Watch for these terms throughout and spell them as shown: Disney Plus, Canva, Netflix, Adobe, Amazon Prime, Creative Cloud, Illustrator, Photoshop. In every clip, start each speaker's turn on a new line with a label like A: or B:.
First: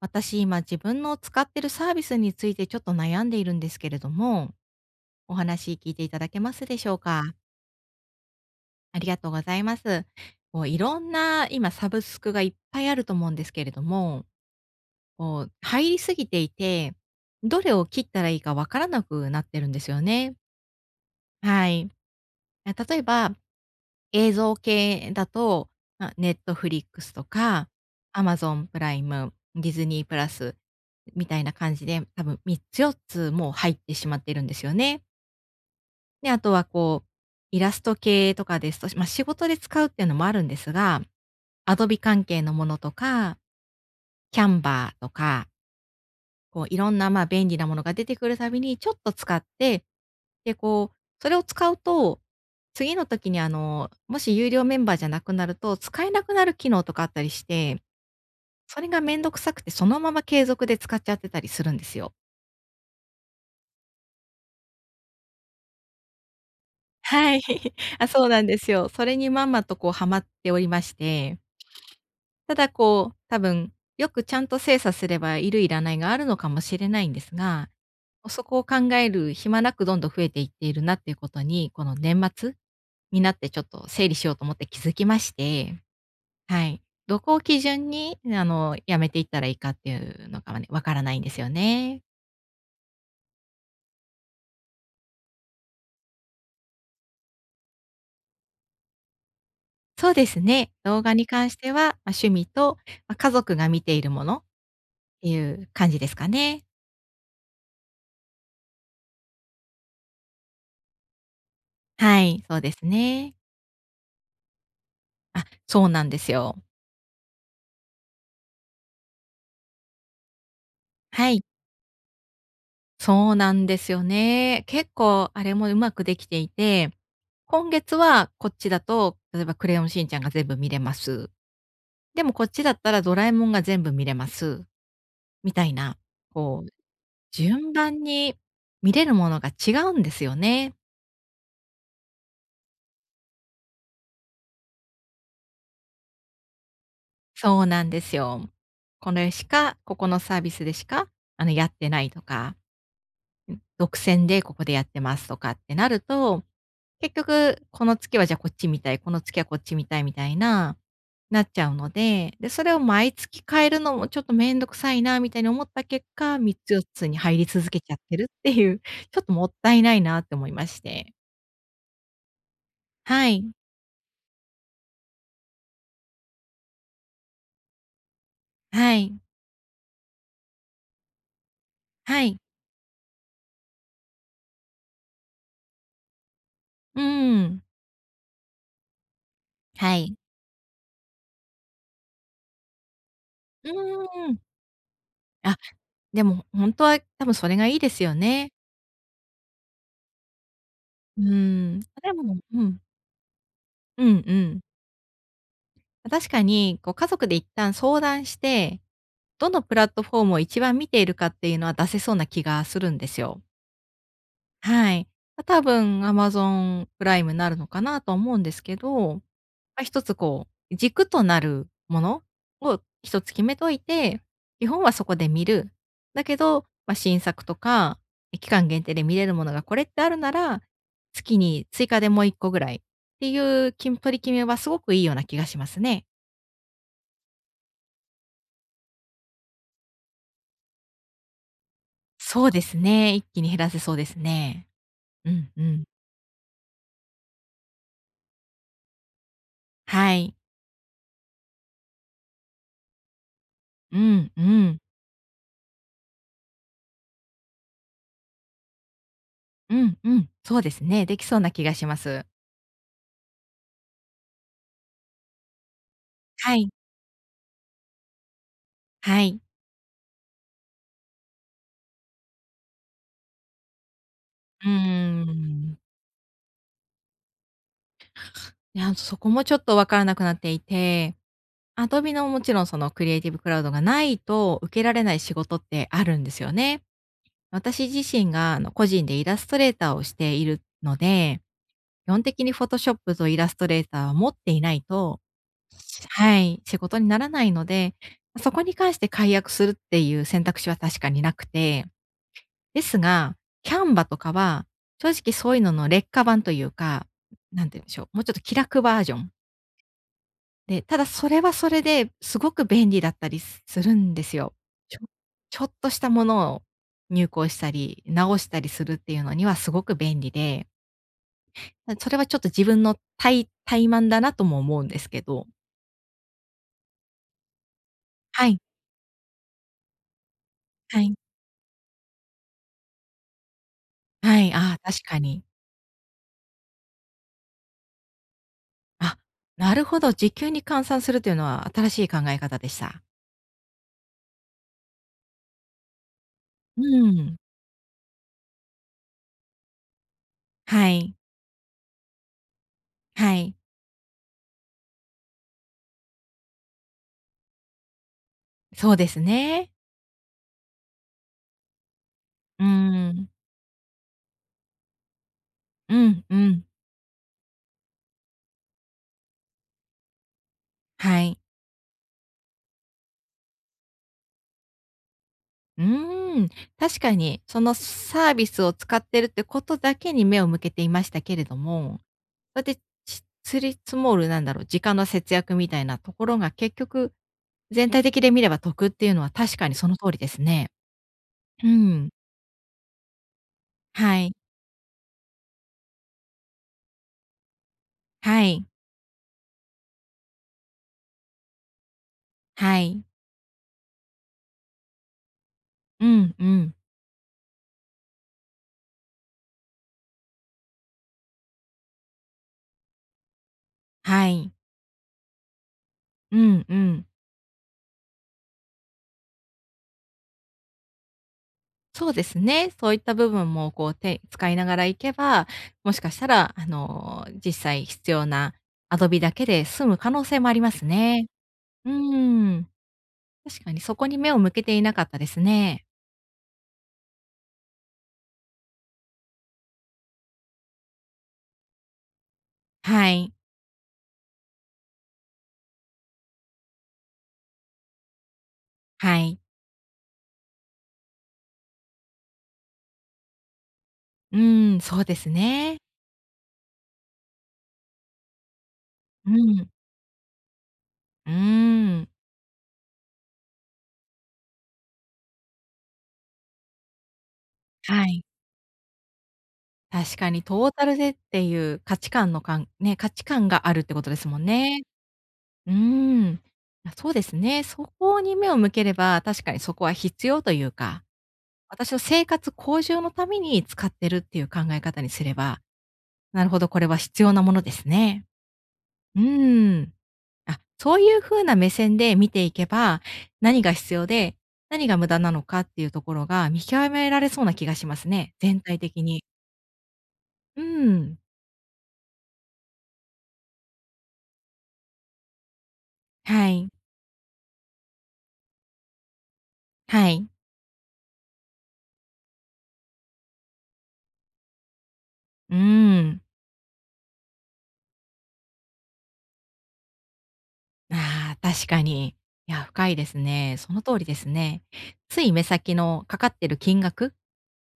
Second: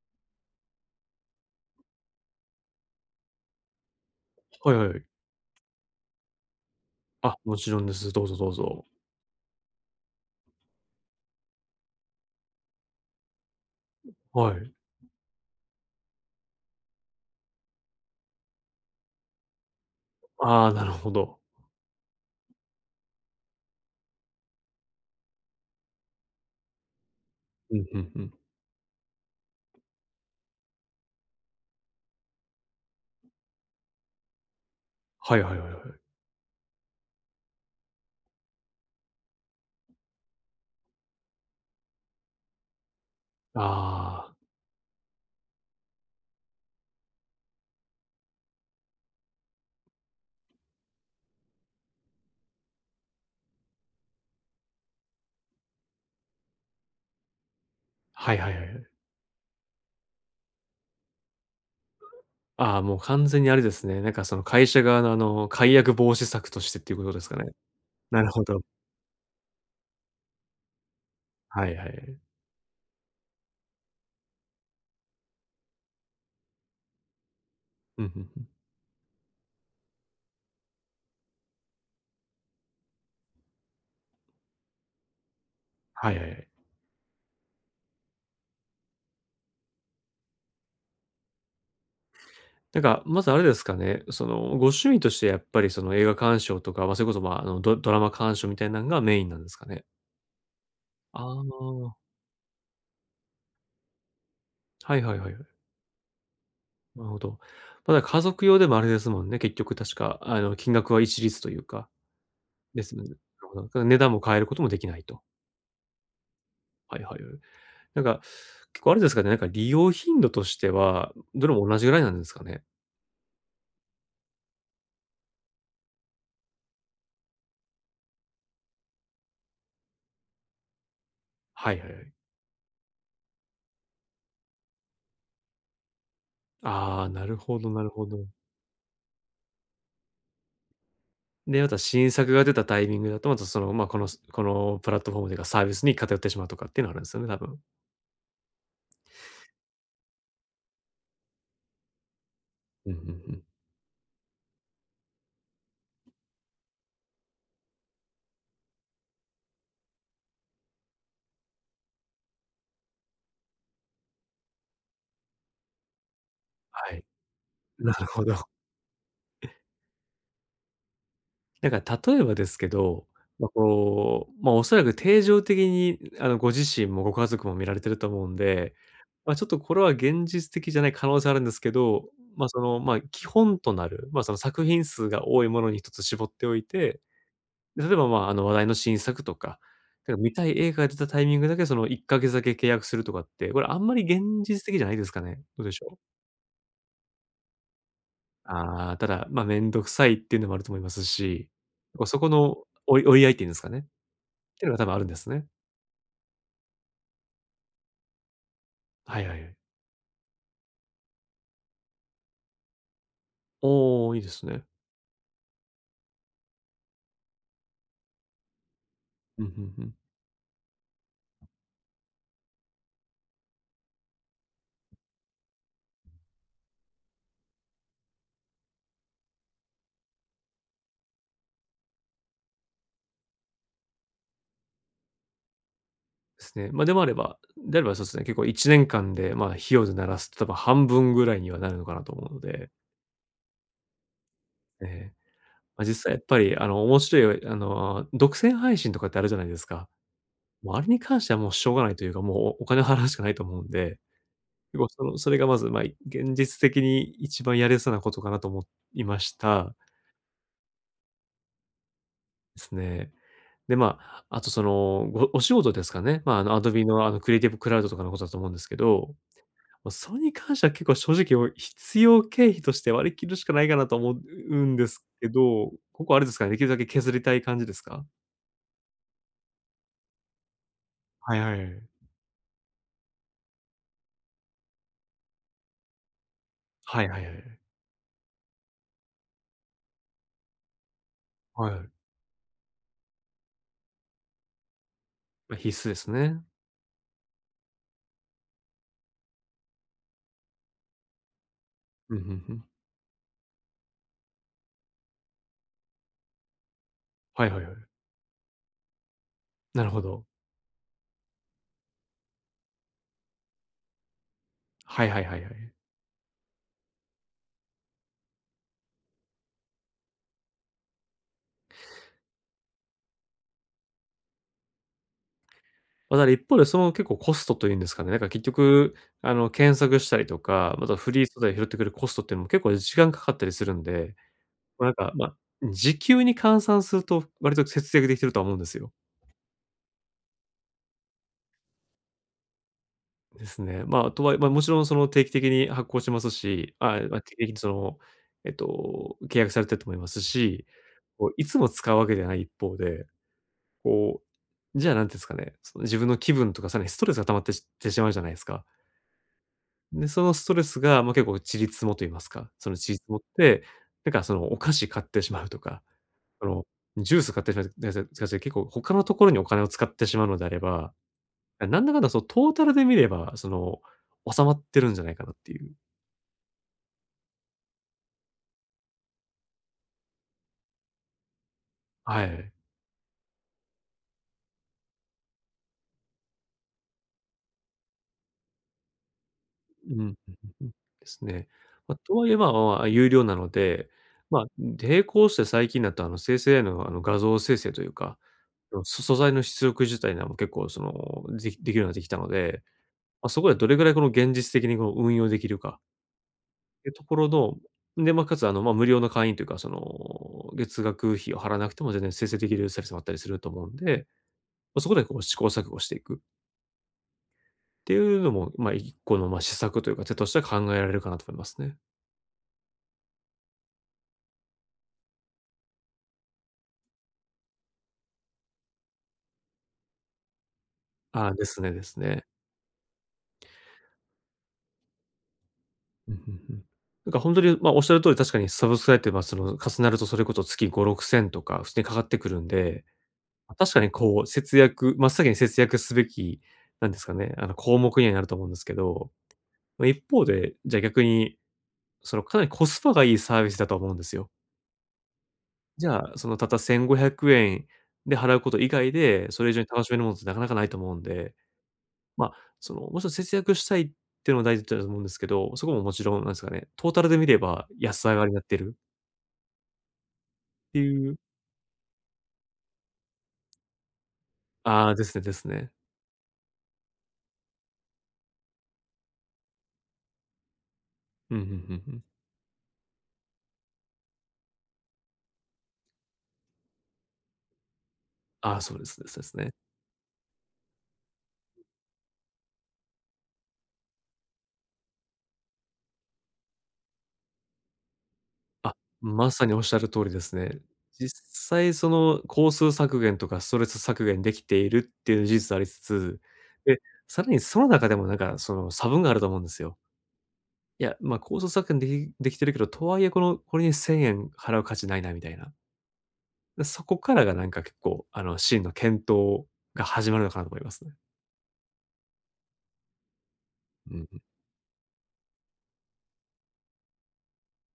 A: 私今自分の使ってるサービスについてちょっと悩んでいるんですけれども、
B: はいはい。
A: お話聞いていただけますでしょうか？
B: あ、もちろんです。どうぞどうぞ。
A: ありがとうございます。こういろんな今サブスクがいっぱいあると思うんですけれども、
B: はい。
A: こう入りすぎていて、どれを切ったらいいかわからなくなってるんですよね。
B: ああ、なるほど。
A: はい。例えば映像系だと、まあ、ネットフリックスとか、
B: うんうんう
A: ア
B: ん。
A: マゾンプライム、ディズニープラスみたいな感じで、多分3つ4つもう入ってしまってるんですよね。
B: はいはいはいはい。
A: で、あとはこう、イラスト系とかですと、まあ、仕事で使うっていうのもあるんですが、アドビ関係のものとか、
B: ああ、
A: キャンバーとか、こういろんな、ま、便利なものが出てくるたびにちょっと使ってで、こう、それを使うと、次の時にもし有料メンバーじゃなくなると、使えなくなる機能とかあったりして、
B: はいはいはいは
A: そ
B: い。
A: れがめんどくさくて、そのまま継続で使っちゃってたりするんですよ。
B: ああ、もう完全にあれですね。なんかその会社側の解約防止策としてっていう ことですか
A: はい。
B: ね。
A: あ、
B: な
A: そう
B: る
A: な
B: ほ
A: んで
B: ど。
A: すよ。それにまんまとこうハマっておりまして、
B: はいはいはい。
A: ただこう、多分、よくちゃんと精査すればいるいらないがあるのかもしれないんですが、
B: うんうんう
A: そ
B: ん。
A: こを考える暇なくどんどん増えていっているなっていうことに、この年末になってちょっと整理しようと思って気づきまして。
B: はいはいはい。
A: はい。どこを基準に、やめていったらいいかっていうのがね、わからないんですよね。
B: なんか、まずあれですかね、その、ご趣味としてやっぱりその映画鑑賞とか、まあ、それこそ、まあ、ドラマ鑑賞みたいなのがメインなんですかね？
A: そうですね。動画に
B: あ
A: 関して
B: あ、
A: は、ま、趣味と、ま、家族が見ているものっ
B: はいはいは
A: て
B: い
A: い
B: はい。
A: う感じですかね。
B: なるほど。まだ家族用でもあれですもんね、結局確か、金額は一律というか、
A: はい、そうです
B: ですもんね。な
A: ね。
B: るほど。だから値段も変えることもできないと。
A: あ、そうなんですよ。
B: はいはいはい。なんか、結構あれですかね、なんか利用頻度としては、
A: はい、
B: どれも同じぐらいなんですかね。
A: そうなんですよね。結構あれもうまくできていて、今月はこっちだと、例えばクレヨンしんちゃんが全部見れます。
B: はいはいはい。
A: でもこっちだったらドラえもんが全部見れます。みたいな、こう
B: ああ、なるほど
A: 順
B: なる
A: 番
B: ほど。
A: に見れるものが違うんですよね。
B: で、また新作が出たタイミングだと、またその、まあ、このプラットフォームというかサービスに偏ってしまうとかっていうのがあるんですよね、多分。
A: そうなんですよ。これしか、ここのサービスでしか、やってないとか、
B: うんうんうん。
A: 独占でここでやってますとかってなると、結局この月はじゃあこっちみたい、この月はこっちみたいみたいな、なっちゃうので、で、それを毎月変えるのもちょっとめんどくさいなみたいに思った結果、3つ4
B: はい。
A: つに入り続け
B: な
A: ちゃっ
B: る
A: て
B: ほ
A: る
B: ど。
A: っていう、ちょっともったいないなって思いまして。
B: なんから例えばですけど、
A: は
B: ま
A: い、
B: あ、こう、まあ、おそらく定常的にご自身もご家族も見られてると思うんで、
A: はい、
B: まあ、ちょっとこれは現実的じゃない可能性あるんですけど、
A: はい。
B: まあ、その、まあ、基本となる、まあ、その作品数が多いものに一つ絞っておいて、
A: うーん。
B: で、例えば、まあ、話題の新作とか、
A: は
B: なん
A: い。
B: か見たい映画が出たタイミングだけその1か月だけ契約するとかって、これ
A: う
B: あんまり現
A: ーん。
B: 実的じゃないですかね？
A: あ、
B: どうでしょう？
A: でもほんとは多分それがいいですよね。
B: ああ、ただ、まあ、面倒くさいっていうのもあると思います
A: う
B: し、
A: ーん。で
B: そこ
A: も
B: の
A: うん。
B: 追い合いっていうんですかね。っ
A: うんうん。
B: ていうのが多分あるんですね。
A: ま確かに、こう家族で一旦相談して、
B: はいはいは
A: ど
B: い。
A: のプラットフォームを一番見ているかっていうのは出せそうな気がするんですよ。
B: おお、いいですね。
A: はい。ま、多分 Amazon プライムになるのかなと思うんですけど、ま
B: うん、うんう
A: あ、
B: ん。
A: 一つこう、軸となるものを一つ決めといて、基本はそこで見る。だけど、まあ、新作とか、期間限定で見れるものがこれってあるなら、月に追加でもう一個ぐらいっていうきん取り決めはすごくいいような気がしますね。
B: ですね。ま、でもあればであればそうですね、結構1年間で、まあ、費用でならすと多分半分ぐらいにはなるのかなと思うの
A: そうで
B: で、
A: すね、一気に減らせそうですね。
B: ええ、
A: うんう
B: ま
A: ん。
B: あ、実際やっぱり、面白い、独占配信とかってあるじゃないですか。
A: はい。
B: もうあれに関してはもうしょうがないというか、もうお金を払うしかないと思うんで、
A: うんう
B: 結
A: ん。
B: 構そのそれがまず、まあ、現実的に一番やれそうなことかなと思いました。
A: うんうん。そうですね、できそうな気がします。
B: ですね。で、まあ、あとその、お仕事ですかね。まあ、あ
A: は
B: の
A: い、
B: Adobe のあのクリエイティブクラウドとかのことだと思うんですけど、
A: はい。
B: ま、それに関しては結構正直必要経費として割り切るしかないかなと思うう
A: う
B: んです
A: ー
B: けど、
A: ん。
B: ここあれですかね、できるだけ削りたい感じですか？
A: いや、そこもちょっとわからなくなっていて、
B: はいはい。
A: Adobe のもちろんそのクリエイティブクラウドがないと受けられない仕事ってあるんですよね。
B: はいはいはいはい。
A: 私自身が個人でイラストレーターをしているので、
B: はい。
A: 基本的に Photoshop とイラストレーターは持っていないと
B: ま、必須です
A: は
B: ね。
A: い、仕事にならないので、そこに関して解約するっていう選択肢は確かになくて
B: うん、ふんふん。
A: ですが、キャンバとかは、正直そういうのの劣化版というか、
B: はいはい
A: なん
B: はい。
A: て言うんでしょう、もうちょっと気楽バージョン
B: なるほど。
A: で、ただそれはそれですごく便利だったりすするんですよ。ちょ
B: はいはいはいは
A: ちょ
B: い。
A: っとしたものを入稿したり、直したりするっていうのにはすごく便利で、それはちょっと自分の怠慢だなとも思うんですけど。
B: ま、だから一方でその結構コストというんですかね、なんか結
A: はい
B: 局、検索したりとか、また
A: は
B: フ
A: い。
B: リー素材拾ってくるコストっていうのも結構時間かかったりするんで
A: はい、ああ、
B: ま、なん
A: 確
B: か、
A: か
B: ま、
A: に。
B: 時給に換算すると割と節約できてるとは思うんですよ。
A: あ、なるほど、時給に換算するというのは新しい考え方でした。
B: ですね。まあ、とはいえ、ま、もちろんその定期的に発行しますし、
A: う
B: あ、ま、定期
A: ん。
B: 的にその、えっと、契約されてると思いますし、
A: はい、
B: こういつも使うわけではない一方で、
A: はい。
B: こう、じゃあ何て言うんですかね、その自分の気分とかさらにストレスが溜まってしてしまうじゃないですか。
A: そうですね。
B: で、そのストレスが、ま、結構ちりつもと言いますか、
A: う
B: そのちりつもっ
A: ん。
B: て、なんかそのお菓子買ってしまうとか
A: うんう
B: あの、
A: ん。
B: ジュース買ってしまうでかし 結構他のところにお金を使ってしまうのであれば、
A: はい。
B: なんだかんだそのトータルで見れば、その、収まってるんじゃないかなっていう。
A: うーん。確かに、そのサービスを使ってるってことだけに目を向けていましたけれども、
B: はい。
A: そうやって、積り積もる、なんだろう、時間の節約みたいなところが結局、全体的で見れば得っていうのは確かにそ
B: う
A: の
B: ん、う
A: 通
B: ん
A: りで
B: う
A: す
B: んう
A: ね。
B: ん。ですね。
A: う
B: ま、
A: ん。
B: とはいえ、まあまあまあ、有料なので、
A: はい。
B: まあ、並行して最近だとあの生成 AI のあの画像生成というか、
A: はい。
B: 素材の出力自体なも結構その、できるようになってきたので、
A: はい。
B: ま、そこでどれぐらいこの現実的にこの運用できるか。
A: うんうん。
B: いうところの、で、まあ、かつ、まあ、無料の会員というか、その、月額費を払わなくても全然生成できるサービスもあったりすると思うんで、
A: はい。
B: まあ、そこでこう試行錯誤していくっ
A: うんうん。
B: ていうのも、まあ、一個の、まあ、施策というか、手としては考えられるかなと思いますね。
A: そうですね。そういった部分もこう、使いながらいけば、もしかしたら、実際必要なアドビだけで済む可能性もあります
B: あ
A: ね。
B: あ、ですねで
A: うー
B: すね。
A: ん。確かにそこに目を向けていなかったですね。
B: うん、うんうん。なんか本当に、まあ、おっしゃる通り、確かにサブスクライブって、まあ、その、重なるとそれこそ月5、6千とか普通にかかってくるんで、
A: はい。
B: ま確かにこう節約真っ先に節約すべき、なんですかね、項目にはなると思うんですけど、
A: はい。
B: ま、一方で、じゃあ逆にその、かなりコスパがいいサービスだと思うんですよ。
A: うーん、そうですね。
B: じゃあ、その、たった1500で払うこと以外で、
A: う
B: それ以上に
A: ん。
B: 楽しめるものってなかなかないと思うん
A: うー
B: で、
A: ん。
B: まあ、その、もちろん節約したいっていうのも大事だと思うんですけど、そこももちろん、なんですかね、トータルで見れば
A: は
B: 安上
A: い。
B: がりになってる
A: 確かにト
B: っ
A: ー
B: て
A: タル
B: い
A: で
B: う
A: っていう価値観のかんね、価値観があるってことですもんね。
B: ああ、ですねですね。
A: うーん。あ、そうですね。そこに目を向ければ、確かにそこは必要というか
B: うん、うんうんう
A: 私の
B: ん。
A: 生活向上のために使ってるっていう考え方にすれば、なるほど、これは必要なものですね。
B: ああ、そうですです
A: う
B: ですね。
A: ーん。あ、そういう風な目線で見ていけば、何が必要で、何が無駄なのかっていうところが見極められそうな気がしますね、全
B: あ、
A: 体的に。
B: まさにおっしゃる通りですね。
A: うー
B: 実
A: ん。
B: 際その工数削減とかストレス削減できているっていう事実ありつつ、
A: はい。
B: で、さらにその中でもなんかその差分があると思うんですよ。
A: はい。
B: いや、まあ、工数削減できてるけど、とはいえこれに ¥1000 払う価値ないなみたいな。
A: うーん。
B: で、そこからがなんか結構、真の検討が始まるのかなと思いますね。
A: ああ、確かに。いや、深いですね。その
B: う
A: 通り
B: ん
A: ですね。つい目先のかかってる金額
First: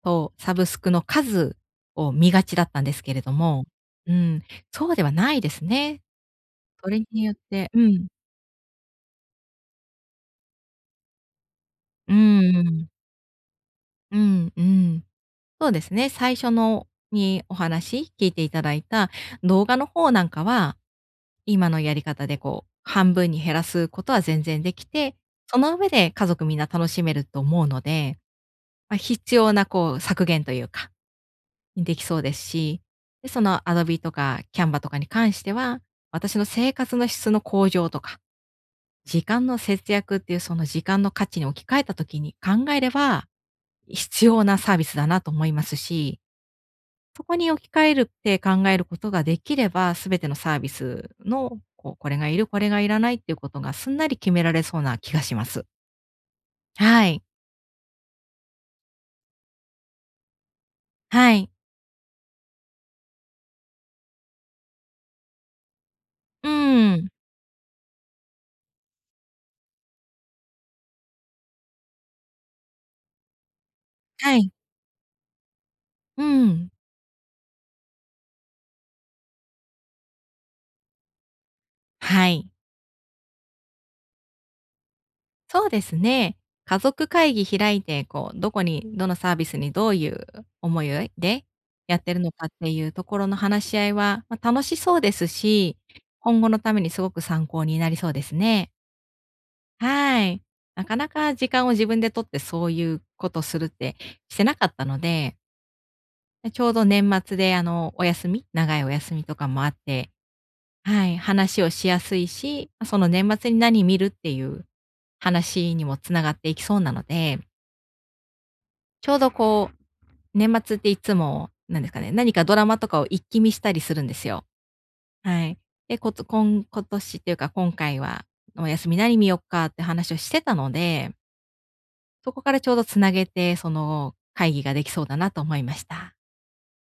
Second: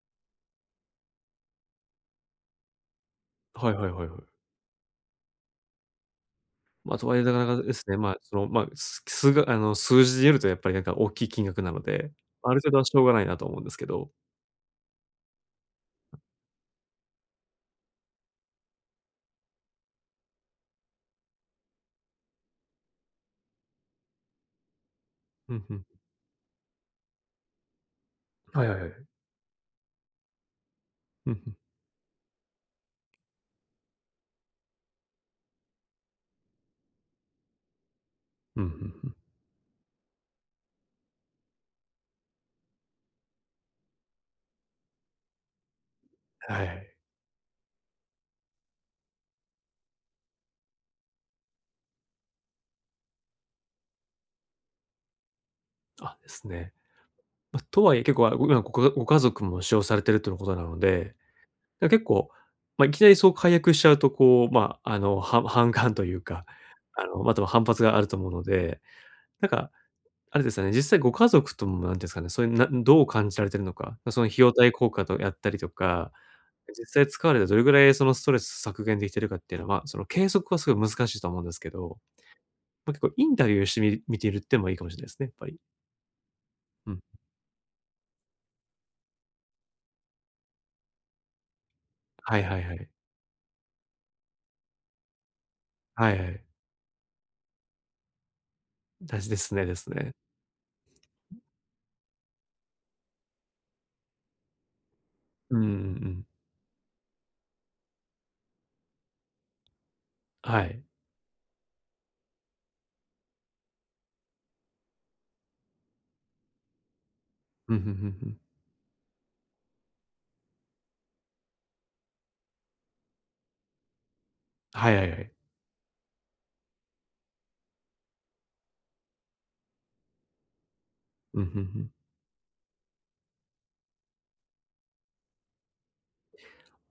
A: と、サブスクの数を見がちだったんですけれども、
B: はいはいはい
A: う
B: はい。
A: ん、そうではないですね。そ
B: まあ、
A: れ
B: とはいえ
A: に
B: な
A: よっ
B: かなか
A: て
B: で
A: う
B: すね、
A: ん、
B: まあ、その、まあ、数が数字で言えるとやっぱりなんか大きい金額なので、
A: う
B: まある程度は
A: ん、
B: しょうがないなと思うんですけど。
A: うん、うん。そうですね、最初のにお話聞いていただいた動画の方なんかは、今のやり方でこう、半分に減らすことは全然できて、
B: う
A: そ
B: んう
A: の
B: ん。
A: 上で家族みんな楽しめると思うので、
B: はいはいは
A: まあ、
B: い。
A: 必要なこう、削減というか
B: うんうん。
A: にできそうですし、で、その Adobe とか Canva とかに関しては、私の生活の質の向上とか、
B: うんうんうん。
A: 時間の節約っていうその時間の価値に置き換えたときに考えれば、必要なサービスだなと思いますし、
B: はい。
A: そこに置き換えるって考えることができれば、すべてのサービスの、こう、これがいる、これがいらないっていうことがすんなり決められそうな気がします。
B: あ、ですね。
A: はい。
B: ま、とはいえ結構、あ、ご今ごかご家族も使用されてるとのことなので、
A: はい。
B: だ結構、ま、いきなりそう解約しちゃうとこう、ま、は 反感というか、
A: うーん。
B: ま、たは反発があると思うので、なんか、あれですよね、実際ご家族とも何ていうんですかね、そういうなどう感じられてるのか、その費
A: はい。
B: 用対効果とやったりとか、
A: うーん。
B: 実際使われてどれぐらいそのストレス削減できてるかっていうのは、その計測はすごい難しいと思うんですけど
A: はい。
B: ま、結構インタビューして見てるってもいいかもしれないですね、やっぱり。
A: そうですね。家
B: うん。
A: 族会議開いて、こう、どこに、どのサービスにどういう思いでやってるの
B: はい
A: かっ
B: はい
A: て
B: は
A: い
B: い。
A: うところの話し合いは、まあ、楽しそうですし、
B: はいは
A: 今
B: い。
A: 後のためにすごく参考になりそうですね。
B: だしですねですね。
A: はい。なかなか時間を自分で取ってそういうことするって、してなかったので、
B: うんうんうん。
A: ちょうど年末でお休み長いお休みとかもあって、
B: はい。
A: はい、話をしやすいし、まその年末に何見るっていう話にもつながっていきそうなので
B: うん、ふんふんふん。
A: ちょうどこう、年末っていつも、なんですかね、何かドラマとかを一気見したりするんですよ。
B: はいはいはい。
A: はい。で、ことこん今年っていうか今回は、お休み何見よっかって話をしてたので、
B: うん、ふんふん。
A: そこからちょうどつなげて、その会議ができそうだなと思いました。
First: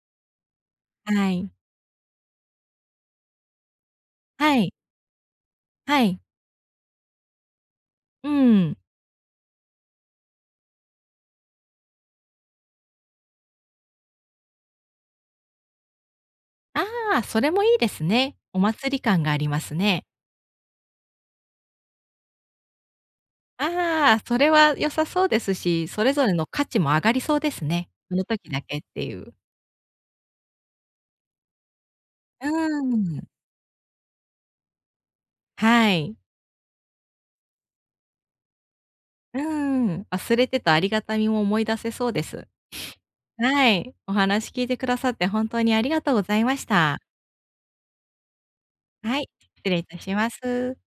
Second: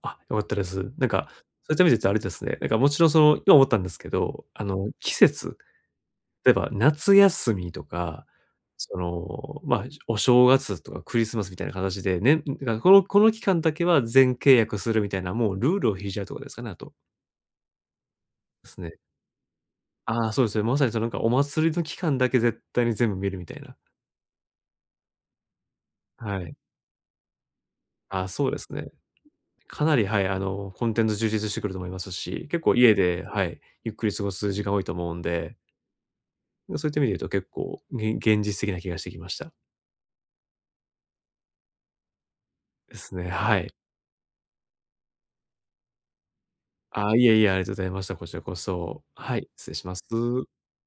B: あ、良かったです。なん
A: は
B: か、
A: い。
B: そういった意味で言うとあれですね、なんかもちろんその、今思ったんですけど、
A: はい。
B: 季節、
A: はい。
B: 例えば夏休みとか、
A: うん。
B: その、ま、お正月とかクリスマスみたいな形で、ねん、だからこの期間だけは全契約するみたいな、もうルールを引いちゃうとかですかね、あ
A: あ
B: と。
A: あ、それもいいですね。お
B: です
A: 祭
B: ね。
A: り感がありますね。
B: ああ、そうですね。まさにそのなんかお祭りの期間だけ絶対に全部見るみたいな。
A: ああ、それは良さそうですし、それぞれ
B: は
A: の
B: い。
A: 価値も上がりそうですね。その
B: あ、そ
A: 時
B: うで
A: だ
B: す
A: けっ
B: ね。
A: ていう。
B: かなり、はい、コンテンツ充実してくると思います
A: う
B: し、
A: ー
B: 結構家で、
A: ん。
B: はい、ゆっくり過ごす時間多いと思うんで、
A: はい。
B: そういった意味で言うと結構、現実的な気がしてきまし
A: うー
B: た。
A: ん、忘れてたありがたみも思い出せそうです。
B: ですね、は
A: は
B: い。
A: い。お話聞いてくださって本当にありがとうございました。
B: あ、いえいえ、ありがとうございました。こちらこそ。
A: はい、
B: はい、
A: 失
B: 失礼
A: 礼い
B: しま
A: た
B: す。
A: します。